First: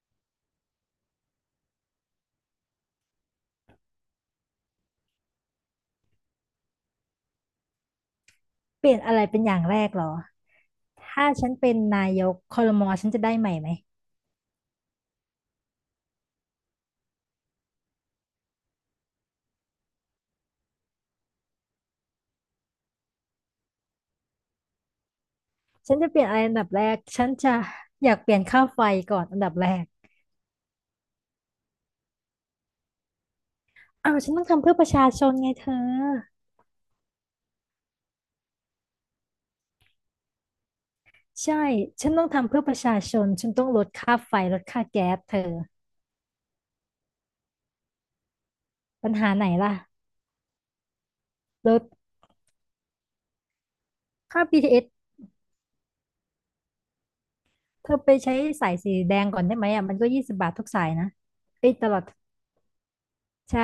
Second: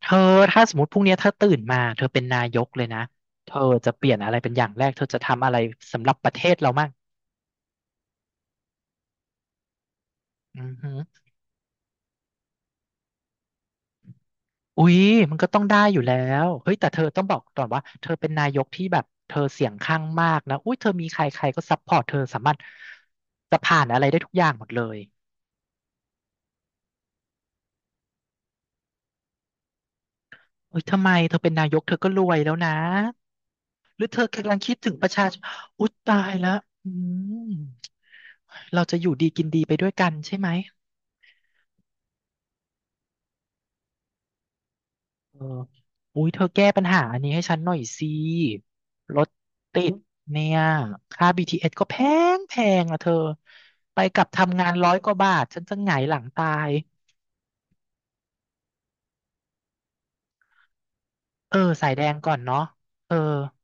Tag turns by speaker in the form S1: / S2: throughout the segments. S1: เธอถ้าสมมติพรุ่งนี้เธอตื่นมาเธอเป็นนายกเลยนะเธอจะเปลี่ยนอะไรเป็นอย่างแรกเธอจะทำอะไรสำหรับประเทศเรามั่ง
S2: เปลี่ยนอะไรเป็นอย่างแรกเหรอ
S1: อือหือ
S2: ถ้าฉันเป็นนายกครมฉันจะได้ใหม่ไหม
S1: อุ๊ยมันก็ต้องได้อยู่แล้วเฮ้ยแต่เธอต้องบอกก่อนว่าเธอเป็นนายกที่แบบเธอเสียงข้างมากนะอุ้ยเธอมีใครใครก็ซัพพอร์ตเธอสามารถจะผ่านอะไรได้ทุกอย่างหมดเลย
S2: ฉันจะเปลี่ยนอะไรอันดับแรกฉันจะอยากเปลี่ยนค่าไฟก่อนอันดับแรก
S1: เอ้ยทำไมเธอเป็นนายกเธอก็รวยแล้วนะหรือ
S2: อ้าว
S1: เธอ
S2: ฉันต้อง
S1: กำลัง
S2: ทำ
S1: คิ
S2: เพื่อ
S1: ด
S2: ป
S1: ถึ
S2: ระ
S1: งป
S2: ชา
S1: ระ
S2: ช
S1: ชา
S2: น
S1: ชน
S2: ไงเธอ
S1: อุ๊ยตายแล้วอืมเราจะอยู่ดีกินดีไปด้วยกันใช่ไหม
S2: ใช่ฉันต้องทำเพื่อประชาชนฉันต้องลดค่าไฟลดค่าแก๊สเธ
S1: เอ
S2: อ
S1: ออุ้ยเธอแก้ปัญหาอันนี้ให้ฉันหน่อยสิ
S2: ปัญ
S1: รถ
S2: หาไหนล่ะ
S1: ติดเนี่ย ค่า
S2: ล
S1: BTS
S2: ด
S1: ก็แพงแพงอะเธอ ไปกลับ
S2: ค่า
S1: ทำงาน
S2: BTS
S1: ร้อ
S2: เอ
S1: ยกว่า
S2: ส
S1: บาทฉันจะหงายหลังตาย
S2: เธอไปใช้สายสีแดงก่อนได้ไหมอ่ะมันก็20 บาททุกสายนะ
S1: เออ
S2: เอ้ยต
S1: สาย
S2: ลอ
S1: แด
S2: ด
S1: งก่อนเนาะเออ
S2: ใช่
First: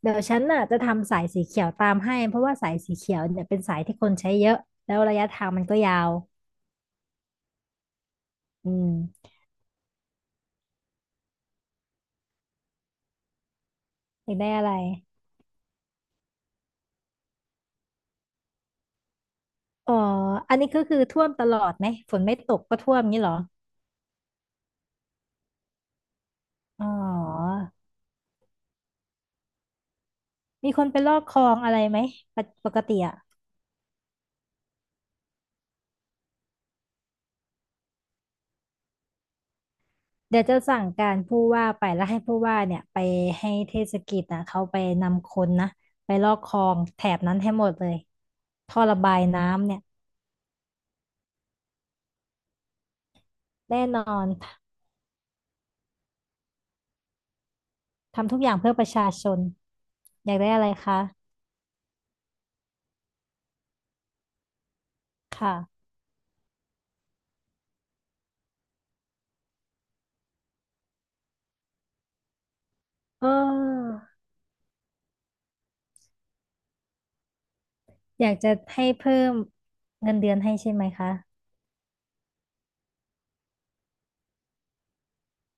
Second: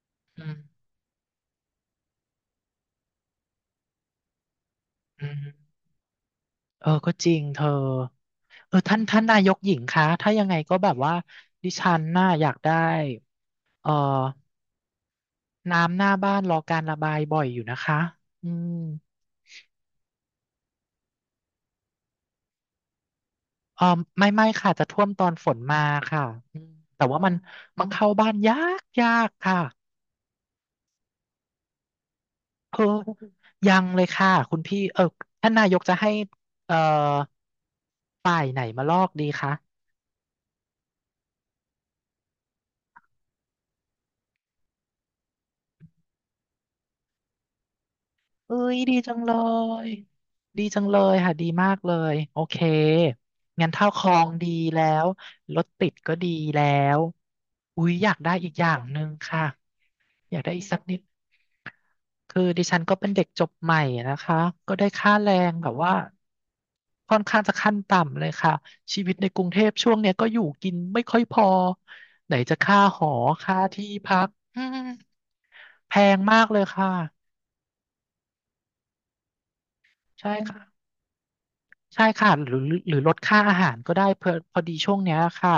S2: เดี๋ยวฉั
S1: อื
S2: น
S1: ม
S2: น่ะจะทำสายสีเขียวตามให้เพราะว่าสายสีเขียวเนี่ยเป็นสายที่คนใช้เยอะแล้วระ
S1: อื
S2: ยะ
S1: ม
S2: ทางมันก็ยาว
S1: เออ ก็จริงเธอ
S2: อื
S1: เออ ท่าน
S2: ม
S1: นายกหญิงคะ ถ้ายังไงก็แบบว่าดิฉันน่าอยากได้เออ
S2: อยากได้อะไร
S1: น้ำหน้าบ้านรอการระบายบ่อยอยู่นะคะอืม
S2: อ๋ออันนี้ก็คือท่วมตลอดไหมฝนไม่ตกก็ท่วมงี้เหรอ
S1: เออไม่ไม่ค่ะจะท่วมตอนฝนมาค่ะอืม
S2: อ๋อ
S1: แต่ว่ามันเข้าบ้านยากยากค่ะ
S2: มีคนไปลอกคลองอะไรไหมปกป
S1: เอ
S2: ก
S1: อ
S2: ติอะ
S1: ยังเลยค่ะคุณพี่เออท่านนายกจะให้เออค่ะ
S2: เดี๋ยวจะสั่งการผู้ว่าไปแล้วให้ผู้ว่าเนี่ยไปให้เทศกิจนะเขาไปนำคนนะไปลอกคลองแถบนั้นให้หมดเลย
S1: เอ้ย
S2: ท่อ
S1: ดี
S2: ระ
S1: จั
S2: บา
S1: ง
S2: ย
S1: เล
S2: น้ำเนี่ย
S1: ยดีจังเลยค่ะดีมากเลยโอเคงั้น
S2: แน่
S1: เท่า
S2: น
S1: คลอ
S2: อ
S1: ง
S2: น
S1: ดีแล้วรถติดก็ดีแล้วอุ๊ยอยากได้
S2: ทำทุกอ
S1: อีก
S2: ย่าง
S1: อ
S2: เพื่
S1: ย่า
S2: อ
S1: ง
S2: ประ
S1: หนึ่
S2: ชา
S1: ง
S2: ชน
S1: ค่ะ
S2: อ
S1: อ
S2: ยาก
S1: ยาก
S2: ได้
S1: ได้
S2: อะ
S1: อี
S2: ไร
S1: กสักนิ
S2: คะ
S1: ด คือดิฉันก็เป็นเด็กจบใหม่นะคะก็ได้ค่าแร
S2: ค
S1: งแบบ
S2: ่ะ
S1: ว่าค่อนข้างจะขั้นต่ำเลยค่ะชีวิตในกรุงเทพช่วงเนี้ยก็อยู่กินไม่ค่อยพอไหนจะค่าหอ
S2: เ
S1: ค่าที่
S2: ออ
S1: พักอืมแพงมากเลยค่ะ
S2: อยากจะให้เพิ่มเงิน
S1: ใช่
S2: เดือนให้
S1: ค่ะ
S2: ใช่ไหมคะ
S1: ใช่ค่ะหรือลดค่าอาหารก็ได้เพอพอดีช่วงเนี้ยค่ะ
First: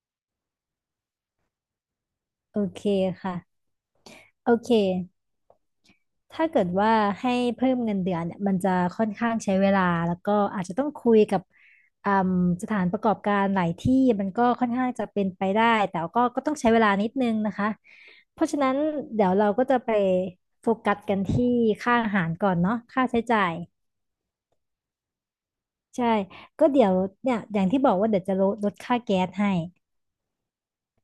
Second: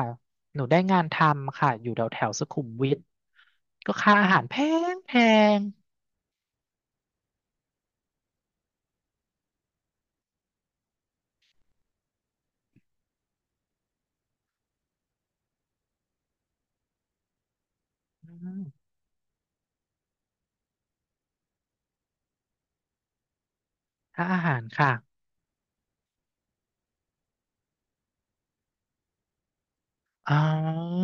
S1: หนูได้งานทำค่ะอยู่แถวแถวสุ
S2: โอ
S1: ขุม
S2: เค
S1: วิท
S2: ค่ะ
S1: ก็ค่าอาหาร
S2: โอ
S1: แพ
S2: เค
S1: งแพง
S2: ถ้าเกิดว่าให้เพิ่มเงินเดือนเนี่ยมันจะค่อนข้างใช้เวลาแล้วก็อาจจะต้องคุยกับอืมสถานประกอบการหลายที่มันก็ค่อนข้างจะเป็นไปได้แต่ก็ต้องใช้เวลานิดนึงนะคะ
S1: อื
S2: เพราะฉะ
S1: ม
S2: นั้นเดี๋ยวเราก็จะไปโฟกัสกันที่ค่าอาหารก่อนเนาะค่าใช้จ่าย
S1: ค่าอาหารค่ะ
S2: ใช่ ก็เดี๋ยวเนี่ยอย่างที่บอกว่าเดี๋ยวจะลดค่าแก๊สให้
S1: อ๋อ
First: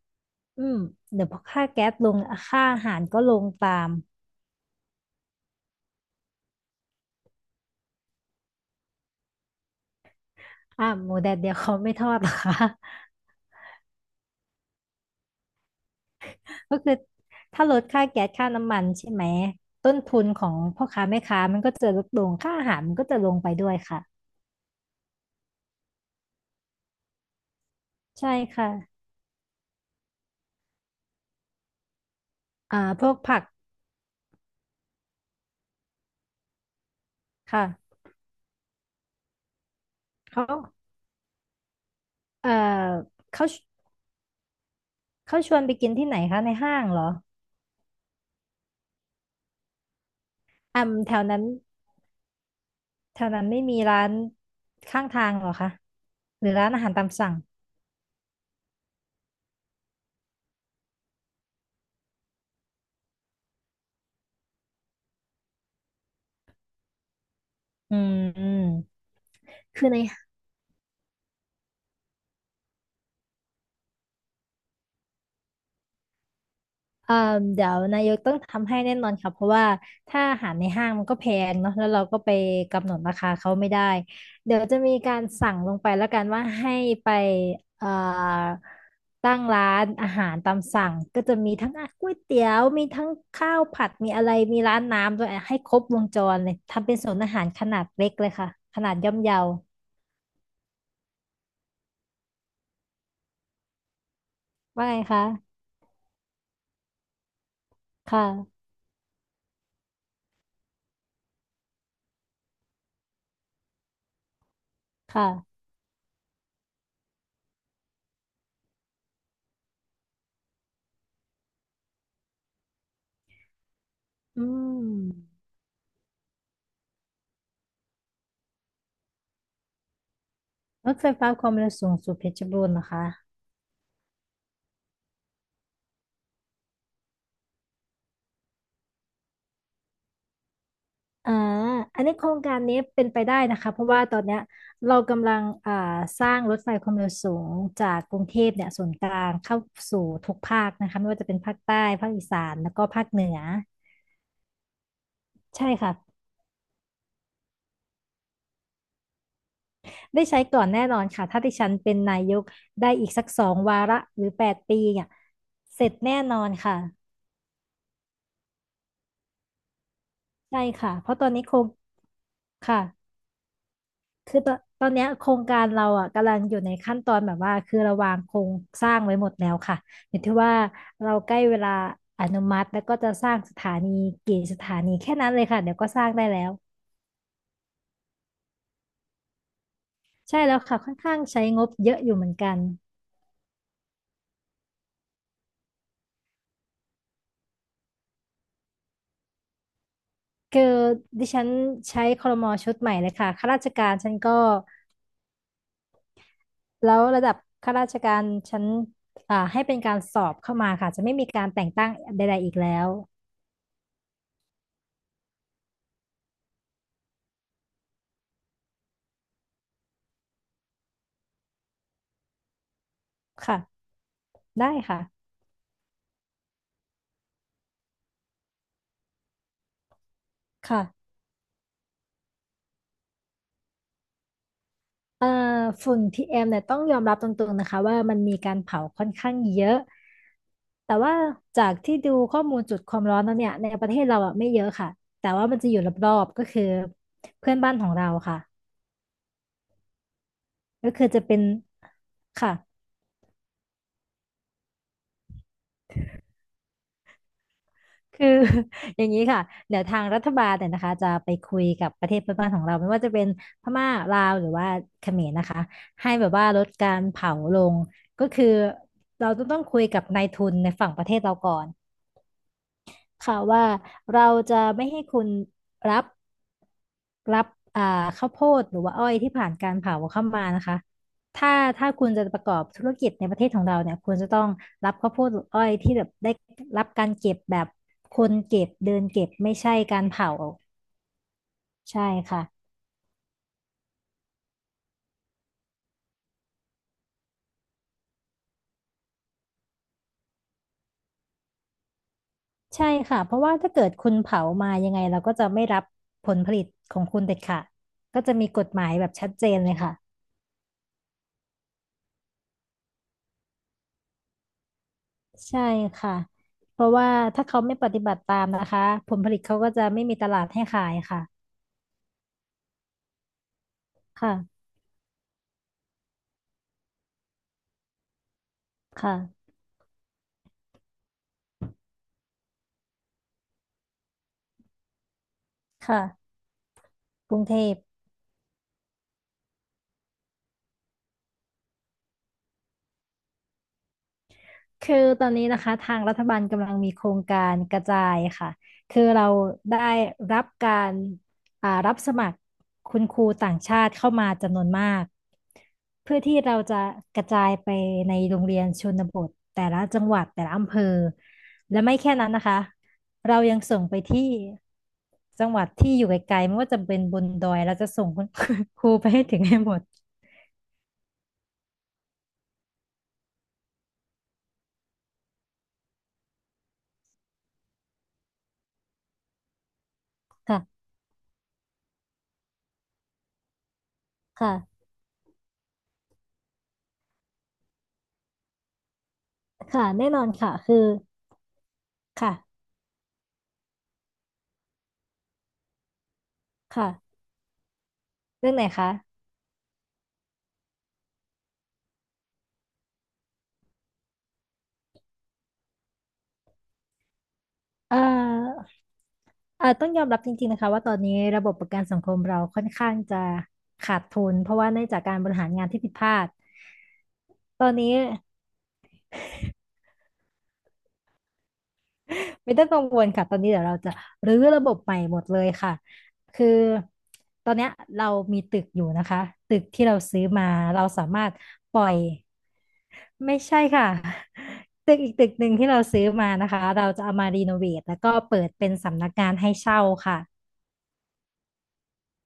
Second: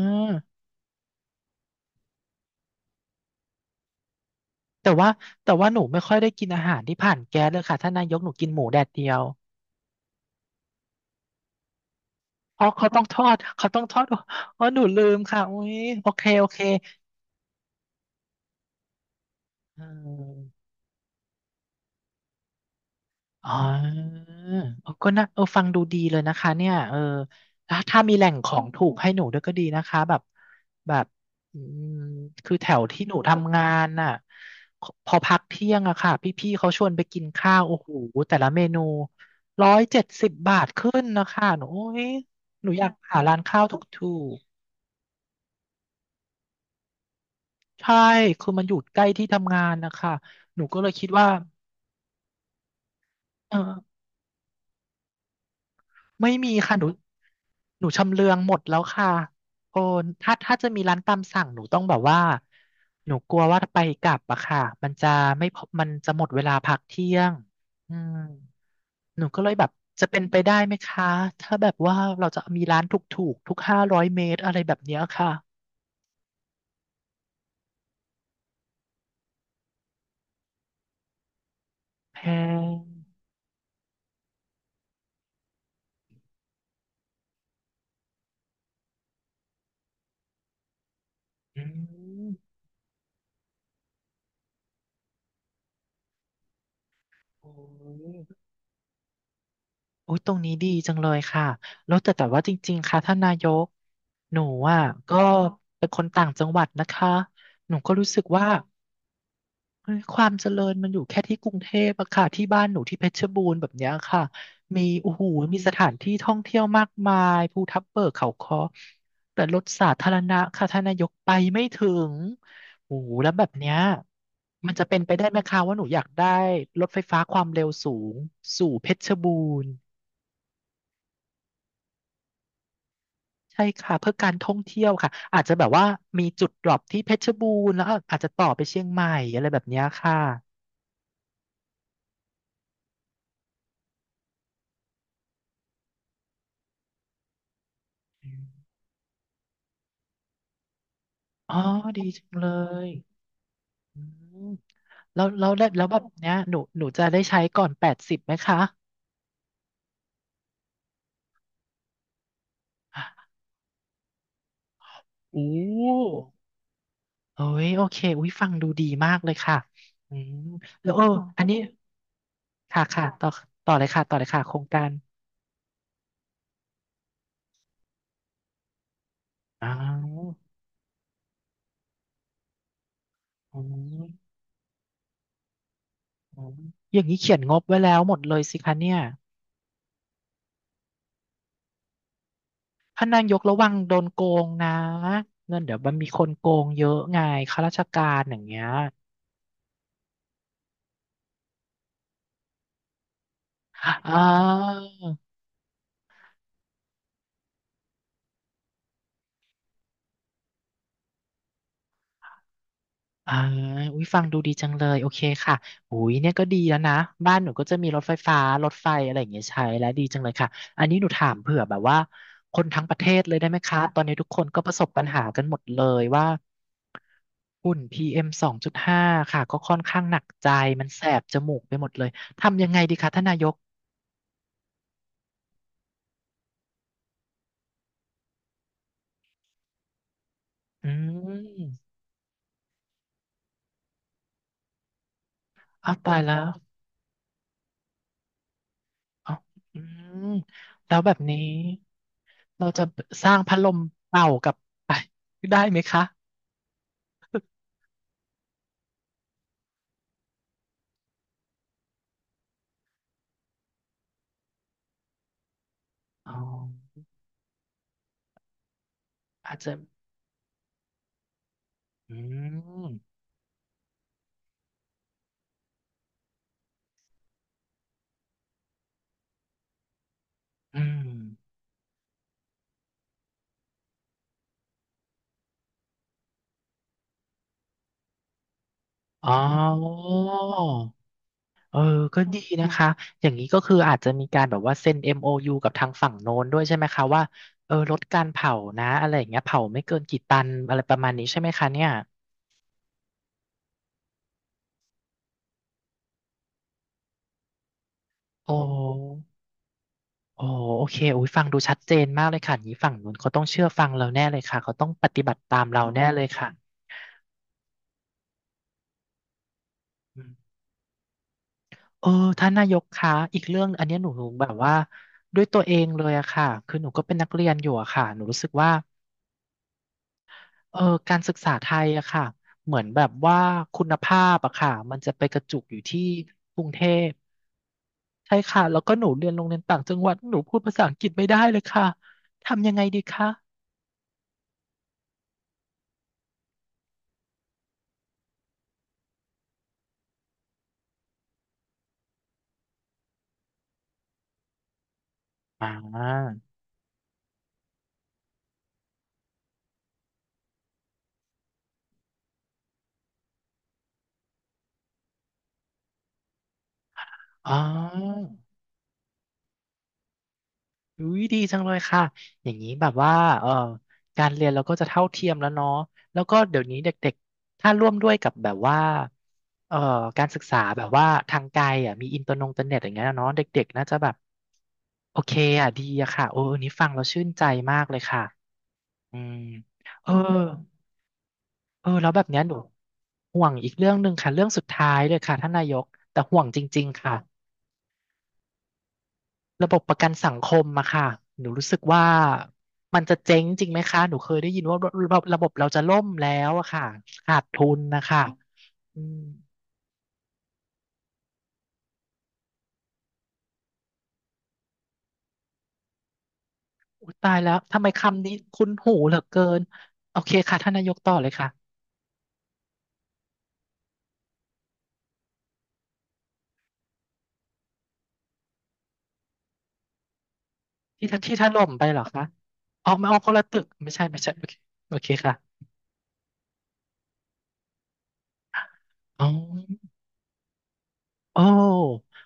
S2: อืม เดี๋ยวพอค่าแก๊สลงค่าอาหารก็ลงตาม
S1: แต่ว่าหนูไม่ค่อยได้กินอาหารที่ผ่านแก๊สเลยค่ะท่านนายกหนูกินหมูแดดเดียว
S2: อ่าหมูแดดเดียวเขาไม่ทอดหรอคะ
S1: อ๋อเขาต้องทอดเขาต้องทอดอ๋อหนูลืมค่ะอุ้ยโอเคโอเค
S2: ก็คือถ้าลดค่าแก๊สค่าน้ำมันใช่ไหม
S1: เอ
S2: ต้นทุนของ
S1: อ
S2: พ่อค้าแม่ค้ามันก็จะลดลงค่าอาหารมันก็จะลงไป
S1: อ๋อ
S2: ด้วยค่ะ
S1: เออก็น่าฟังดูดีเลยนะคะเนี่ยเออถ้ามีแหล่
S2: ใช่
S1: งของ
S2: ค่ะ
S1: ถูกให้หนูด้วยก็ดีนะคะแบบแบบอืมคือแถ
S2: อ่า
S1: วที่
S2: พว
S1: หนู
S2: กผัก
S1: ทำงานน่ะพอพักเที่ยงอะค่ะพี่ๆเขาชวนไปกินข้าวโอ้โห
S2: ค่ะ
S1: แต่ละเมนูร้อยเจ็ดสิบ
S2: เข
S1: บาท
S2: า
S1: ขึ้นนะคะหนูโอ้ย
S2: เอ่อ
S1: หนูอยากหาร้าน
S2: เขา
S1: ข้าวถูก
S2: ชวนไปกินที่ไหนคะในห้างเหรอ
S1: ๆใช่คือมันอยู่ใกล้ที่ทำงานนะคะหนูก็
S2: อ่า
S1: เลยคิด
S2: แถว
S1: ว่า
S2: นั้น แถวนั้น
S1: เอ
S2: ไม่มี
S1: อ
S2: ร้านข้างทางเหรอคะ
S1: ไม่
S2: หรื
S1: มี
S2: อร้าน
S1: ค่ะ
S2: อา
S1: หนู
S2: หารตามสั่ง
S1: ชำเลืองหมดแล้วค่ะโอ้ถ้าจะมีร้านตามสั่งหนูต้องแบบว่าหนูกลัวว่าไปกลับอะค่ะมันจะไม่พอมันจะหมดเวลาพักเที่ยงอื
S2: อืม
S1: ม
S2: อืม
S1: หนูก็เลยแบบ
S2: คือใน
S1: จะเป็นไปได้ไหมคะถ้าแบบว่าเราจะมีร้านถูกถูกทุก500 เมตรอะไรแบบเนี้ยค่ะ
S2: เอ่อเดี๋ยวนายกต้องทำให้แน่นอนค่ะเพราะว่าถ้าอาหารในห้างมันก็แพงเนาะแล้วเรา
S1: แพ
S2: ก็ไป
S1: ง
S2: กำหนดราคาเขาไม่ได้ เดี๋ยวจะมีการสั่งลงไปแล้วกันว่าให้ไปเอ่อตั้งร้านอาหารตามสั่งก็จะมี
S1: อื
S2: ทั้งก๋วยเตี๋ย
S1: ม
S2: วมีทั้งข้าวผัดมีอะไรมีร้านน้ำด้วยให้ครบวงจรเลยทำเป็นศูนย์อาหาร
S1: โอ้
S2: ขนาดเล็ก
S1: ย
S2: เลยค่ะขนาดย่อมเยา
S1: โอ้ยตรงนี้ดีจังเลยค่ะแล้วแต่ว่าจริงๆค่ะท่านนายกหนูอ่ะ
S2: ว่าไง
S1: ก็
S2: คะ
S1: เป็นคนต่างจังหวัดนะคะหนูก็รู้
S2: ค
S1: สึกว่า
S2: ่ะ
S1: เฮ้ยความเจริญมันอยู่แค่ที่กรุงเทพอะค่ะที่บ้านหนูที่เพชรบูรณ์แบบเนี้ยค่ะมีโอ้โหมี
S2: ค่ะ
S1: สถานที่ท่องเที่ยวมากมายภูทับเบิกเขาค้อแต่รถสาธารณะค่ะท่านนายกไปไม่ถึงโอ้โหแล้วแบบเนี้ย
S2: อื
S1: มันจะเป็นไปได้
S2: ม
S1: ไหมคะว่าหนูอยากได้รถไฟฟ้าความเร็วสูงสู่เพชรบูรณ์
S2: รถไฟฟ้าความเร็วสูงสุดเพชรบูรณ์นะคะ
S1: ใช่ค่ะเพื่อการท่องเที่ยวค่ะอาจจะแบบว่ามีจุดดรอปที่เพชรบูรณ์แล้วอาจจะต่อไปเชียงใหม่อะไรแบบเนี้ยค่ะ
S2: อ่าอันนี้โครงการนี้เป็นไปได้นะคะเพราะว่าตอนเนี้ยเรากำลังอ่าสร้างรถไฟความเร็วสูงจากกรุงเทพเนี่ยศูนย์กลางเข้าสู่ทุกภาคนะคะไม่ว่าจะเป็น
S1: อ๋
S2: ภาค
S1: อ
S2: ใต้
S1: ดี
S2: ภาคอี
S1: จัง
S2: สา
S1: เล
S2: น แล้วก็
S1: ย
S2: ภาคเหนือ
S1: อืม
S2: ใช่
S1: แล้ว
S2: ค่ะ
S1: แบบเนี้ยหนูจะได้ใช้ก่อน80ไหมคะ
S2: ได้ใช้ก่อนแน่นอนค่ะถ้าดิฉันเป็นนายกได้อีกสัก
S1: อะ
S2: 2 วาระหรือ8 ปีเนี่ย
S1: อู้
S2: เสร็จแน่นอนค่ะ
S1: เอ้ยโอเคอุ้ยฟังดูดีมากเลยค่ะอืม
S2: ใช่
S1: แล้
S2: ค่ะ
S1: วเออ
S2: เพราะตอน
S1: อั
S2: นี้
S1: น
S2: โค
S1: นี้
S2: รงค่ะ
S1: ค่ะค่ะต่อต่อเลยค่ะต่อเลย
S2: คือ
S1: ค่ะ
S2: ต
S1: โค
S2: อ
S1: ร
S2: น
S1: งกา
S2: ตอ
S1: ร
S2: นเนี้ยโครงการเราอ่ะกำลังอยู่ในขั้นตอนแบบว่าคือเระวางโครงสร้างไว้หมดแล้ว
S1: อ้า
S2: ค่ะอยู่
S1: ว
S2: ที่ว่าเราใกล้เวลาอนุมัติแล้วก็จะสร้างส
S1: อ
S2: ถานี
S1: ม
S2: กี่สถานีแค่นั้นเลยค่ะเดี๋ยวก็สร้างได้
S1: อ
S2: แล้ว
S1: มอย่างนี้เขียนงบไว้แล้วหมดเลยสิคะเนี่ย
S2: ใช่แล้วค่ะค่อนข้างใช้งบเยอะอยู่เหมือนกัน
S1: พ่านนายกระวังโดนโกงนะเงินเดี๋ยวมันมีคนโกงเยอะไงข้าราชการอย่างเงี้ย
S2: คือดิฉันใช้ครมชุดใหม่เลยค่ะข้าราชการฉั
S1: อ่
S2: นก็
S1: า
S2: แล้วระดับข้าราชการฉันอ่าให้เป็นการสอบเข้ามาค่ะจะไม่มีการแต่งตั้งใดๆอีกแล้ว
S1: อ่าอุ้ยฟังดูดีจังเลยโอเคค่ะอุ้ยเนี่ยก็ดีแล้วนะบ้านหนูก็จะมีรถไฟฟ้ารถไฟอะไรอย่างเงี้ยใช้แล้วดีจังเลยค่ะอันนี้หนูถามเผื่อแบบว่าคนทั้งประเทศเลยได้ไหมคะ
S2: ค่ะ
S1: ตอนนี้ทุกคนก็ป
S2: ได้
S1: ระสบ
S2: ค่ะ
S1: ปัญหากันหมดเลยว่าฝุ่น PM 2.5ค่ะก็ค่อนข้างหนักใจมันแส
S2: ค่ะ
S1: บจมูกไปหมดเลยทำยังไงดีคะท่านนายก
S2: เอ่อฝุ่น PM เอ็มเนี่ยต้องยอมรับตรงๆนะคะว่ามันมีการเผาค่อนข้างเยอะ
S1: อื
S2: แต่ว่าจาก
S1: ม
S2: ที่ดูข้อมูลจุดความร้อนแล้วเนี่ยในประเทศเราอ่ะไม่เยอะค่ะแต่ว่ามันจะอยู่
S1: อ้าว
S2: ร
S1: ตา
S2: อ
S1: ย
S2: บ
S1: แล้
S2: ๆก็
S1: ว
S2: คือเพื่อนบ้านของเราค่ะ
S1: อ๋ออืม
S2: ก็
S1: แล้ว
S2: คือ
S1: แบบ
S2: จะเป็
S1: นี้
S2: นค่ะ
S1: เราจะสร้างพัดลมเป่ากลับไปได้ไหมคะ
S2: คือ อย่างนี้ค่ะเดี๋ยวทางรัฐบาลเนี่ยนะคะจะไปคุยกับประเทศเพื่อนบ้านของเราไม่ว่าจะเป็นพม่าลาวหรือว่าเขมรนะคะให้แบ
S1: อ๋
S2: บ
S1: อ
S2: ว่าลดการเผาลงก็คือเราจะ
S1: อา
S2: ต้
S1: จ
S2: อง
S1: จะ
S2: คุยกับนายทุนในฝั่งประเทศเราก่อน
S1: อืม
S2: ค่ะว่าเราจะไม่ให้คุณรับรับอ่าข้าวโพดหรือว่าอ้อยที่ผ่านการเผาเข้ามานะคะ
S1: อื
S2: ถ้า
S1: ม
S2: ถ้าคุณจะประกอบธุรกิจในประเทศของเราเนี่ยคุณจะต้องรับข้าวโพดหรืออ้อยที่แบบได้รับการเก็บแบบคนเก็บเดินเก็
S1: อ๋
S2: บ
S1: อ
S2: ไม่ใช่การเผา
S1: เออ
S2: ใช่
S1: ก็ดี
S2: ค่ะ
S1: นะคะอย่างนี้ก็คืออาจจะมีการแบบว่าเซ็น MOU กับทางฝั่งโน้นด้วยใช่ไหมคะว่าลดการเผานะอะไรอย่างเงี้ยเผาไม่เกินกี่ตันอะไรประมาณนี้ใช่ไหมคะเนี่ย
S2: ใช่ค่ะเพราะว่าถ้าเกิดคุณเผามายังไงเราก็จะไม่รับผลผลิตของคุณเด็ดขาดก็จะมี
S1: โอ้
S2: กฎหมายแบบชัดเจนเลยค่ะ
S1: โอ้โอเคอุ้ยฟังดูชัดเจนมากเลยค่ะอย่างนี้ฝั่งนู้นเขาต้องเชื่อฟังเราแน่เลยค่ะเขาต้องปฏิบัติตา
S2: ใช่
S1: มเราแน่
S2: ค่ะ
S1: เลยค่ะ
S2: เพราะว่าถ้าเขาไม่ปฏิบัติตามนะคะผลผลิตเขาก็จะไม่มี
S1: อื
S2: ต
S1: ม
S2: ลาดให้ขายค่ะ
S1: เออท่านนายกคะอีกเรื่องอันเนี้ยหนูแบบ
S2: ค่ะ
S1: ว่าด้วยตัวเองเลยอะค่ะคือหนูก็เป็นนักเรียนอยู่อะค่ะหนูรู้สึกว่า
S2: ค่ะ
S1: เออการศึกษาไทยอะค่ะเหมือนแบบว่าคุณภาพอะค่ะมันจะไปกระจุกอยู่ที่
S2: ค่ะ
S1: กรุงเทพ
S2: กรุงเทพ
S1: ใช่ค่ะแล้วก็หนูเรียนโรงเรียนต่างจังหวัดหนูพูดภาษาอังกฤษไม่ได้เลยค่ะทำยังไงดีคะ
S2: คือตอนนี้นะคะทางรัฐบาลกำลังมีโครงการกระจายค่ะคือเราได้รับการอ่ารับสมัครคุณครูต่างชาติเข้ามาจำนวนมาก
S1: อ่
S2: เพื่อ
S1: า
S2: ที่เราจะกระจายไปในโรงเรียนชนบทแต่ละจังหวัดแต่ละอำเภอและไม่แค่นั้นนะคะเรายังส่งไปที่จังหวัดที่อยู่ไกลๆไม่ว่าจะเป็นบนด
S1: อ๋
S2: อ
S1: อ
S2: ยเราจะส่งคุณครูไปให้ถึงให้หมด
S1: อุ้ยดีจังเลยค่ะ อย่างนี้แบบว่าเออการเรียนเราก็จะเท่าเทียมแล้วเนาะแล้วก็เดี๋ยวนี้เด็กๆ ถ้าร่วมด้วยกับแบบว่าเอ่อการศึกษาแบ
S2: ค่ะ
S1: บว่าทางไกลอ่ะมีอินเตอร์นงเตอร์เน็ตอย่างเงี้ยเนาะเด็กๆน่าจะแบบ
S2: ค่ะ
S1: โอเคอ่ะดีอะค่ะโอ้อันนี้ฟังเราชื่นใจมากเลยค่ะอืม
S2: ค่ะ
S1: เอ
S2: แน่
S1: อ
S2: นอนค่ะคือ
S1: แล้วแบบ
S2: ค่ะ
S1: เนี้ยหนูห่วงอีกเรื่องหนึ่งค่ะเรื่องสุดท้ายเลยค่ะท่านนายกแต่ห่วงจริงๆค่ะ
S2: ค่ะเรื่องไหนคะ
S1: ระบบประกันสังคมอะค่ะหนูรู้สึกว่ามันจะเจ๊งจริงไหมคะหนูเคยได้ยินว่าระบบเราจะล่มแล้วอะค่ะขาดทุน
S2: เอ่
S1: นะคะ
S2: อ
S1: อืม
S2: เอ่อต้องยอมรับจริงๆนะคะว่าตอนนี้ระบบประกันสังคมเราค่อนข้างจะขาดทุนเพราะว่าเนื่องจากการบริหารงานที่ผิดพลาด
S1: อุ๊ยตายแล้ว
S2: ตอน
S1: ทำไม
S2: นี้
S1: คำนี้คุ้นหูเหลือเกินโอเคค่ะท่านนายกต่อเลยค่ะ
S2: ไม่ต้องกังวลค่ะตอนนี้เดี๋ยวเราจะรื้อระบบใหม่หมดเลยค่ะคือตอนเนี้ยเรามีตึกอยู่นะคะตึกที่เราซื้อมาเราสา
S1: ที่ท่าน
S2: มารถ
S1: ที่ท่านล่ม
S2: ปล่
S1: ไป
S2: อย
S1: เหรอคะอ๋อไม่เอาคน
S2: ไม่
S1: ละตึ
S2: ใช่
S1: ก
S2: ค่ะ
S1: ไม่ใช่โอเคโอ
S2: ตึก
S1: เค
S2: อีกตึกหนึ่
S1: ค่ะ
S2: งที่เราซื้อมานะคะเราจะเอามารีโนเวทแล้วก็เปิดเป็นสำนัก
S1: อ๋อ
S2: งานให้เช่าค่ะ
S1: โอ้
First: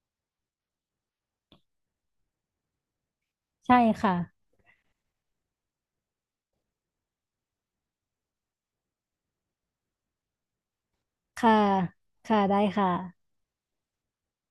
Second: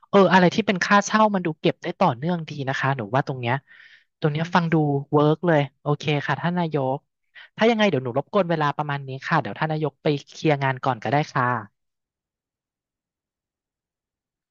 S1: เอออะไรที่เป็นค่าเช่ามันดูเก็บได้ต่อเนื่องดีนะคะ หนูว่าตรงเนี้ย
S2: ใช่ค่ะ
S1: ตรงเนี้ยฟังดูเวิร์กเลย โอเคค่ะท่านนายก ถ้ายังไงเดี๋ยวหนูรบกวนเวลาประมาณนี้ค่ะ เดี๋ยวท่านนายกไปเคลียร์งานก่อนก็ได้ค
S2: ค่ะ
S1: ่ะ
S2: ค่ะได้ค่ะ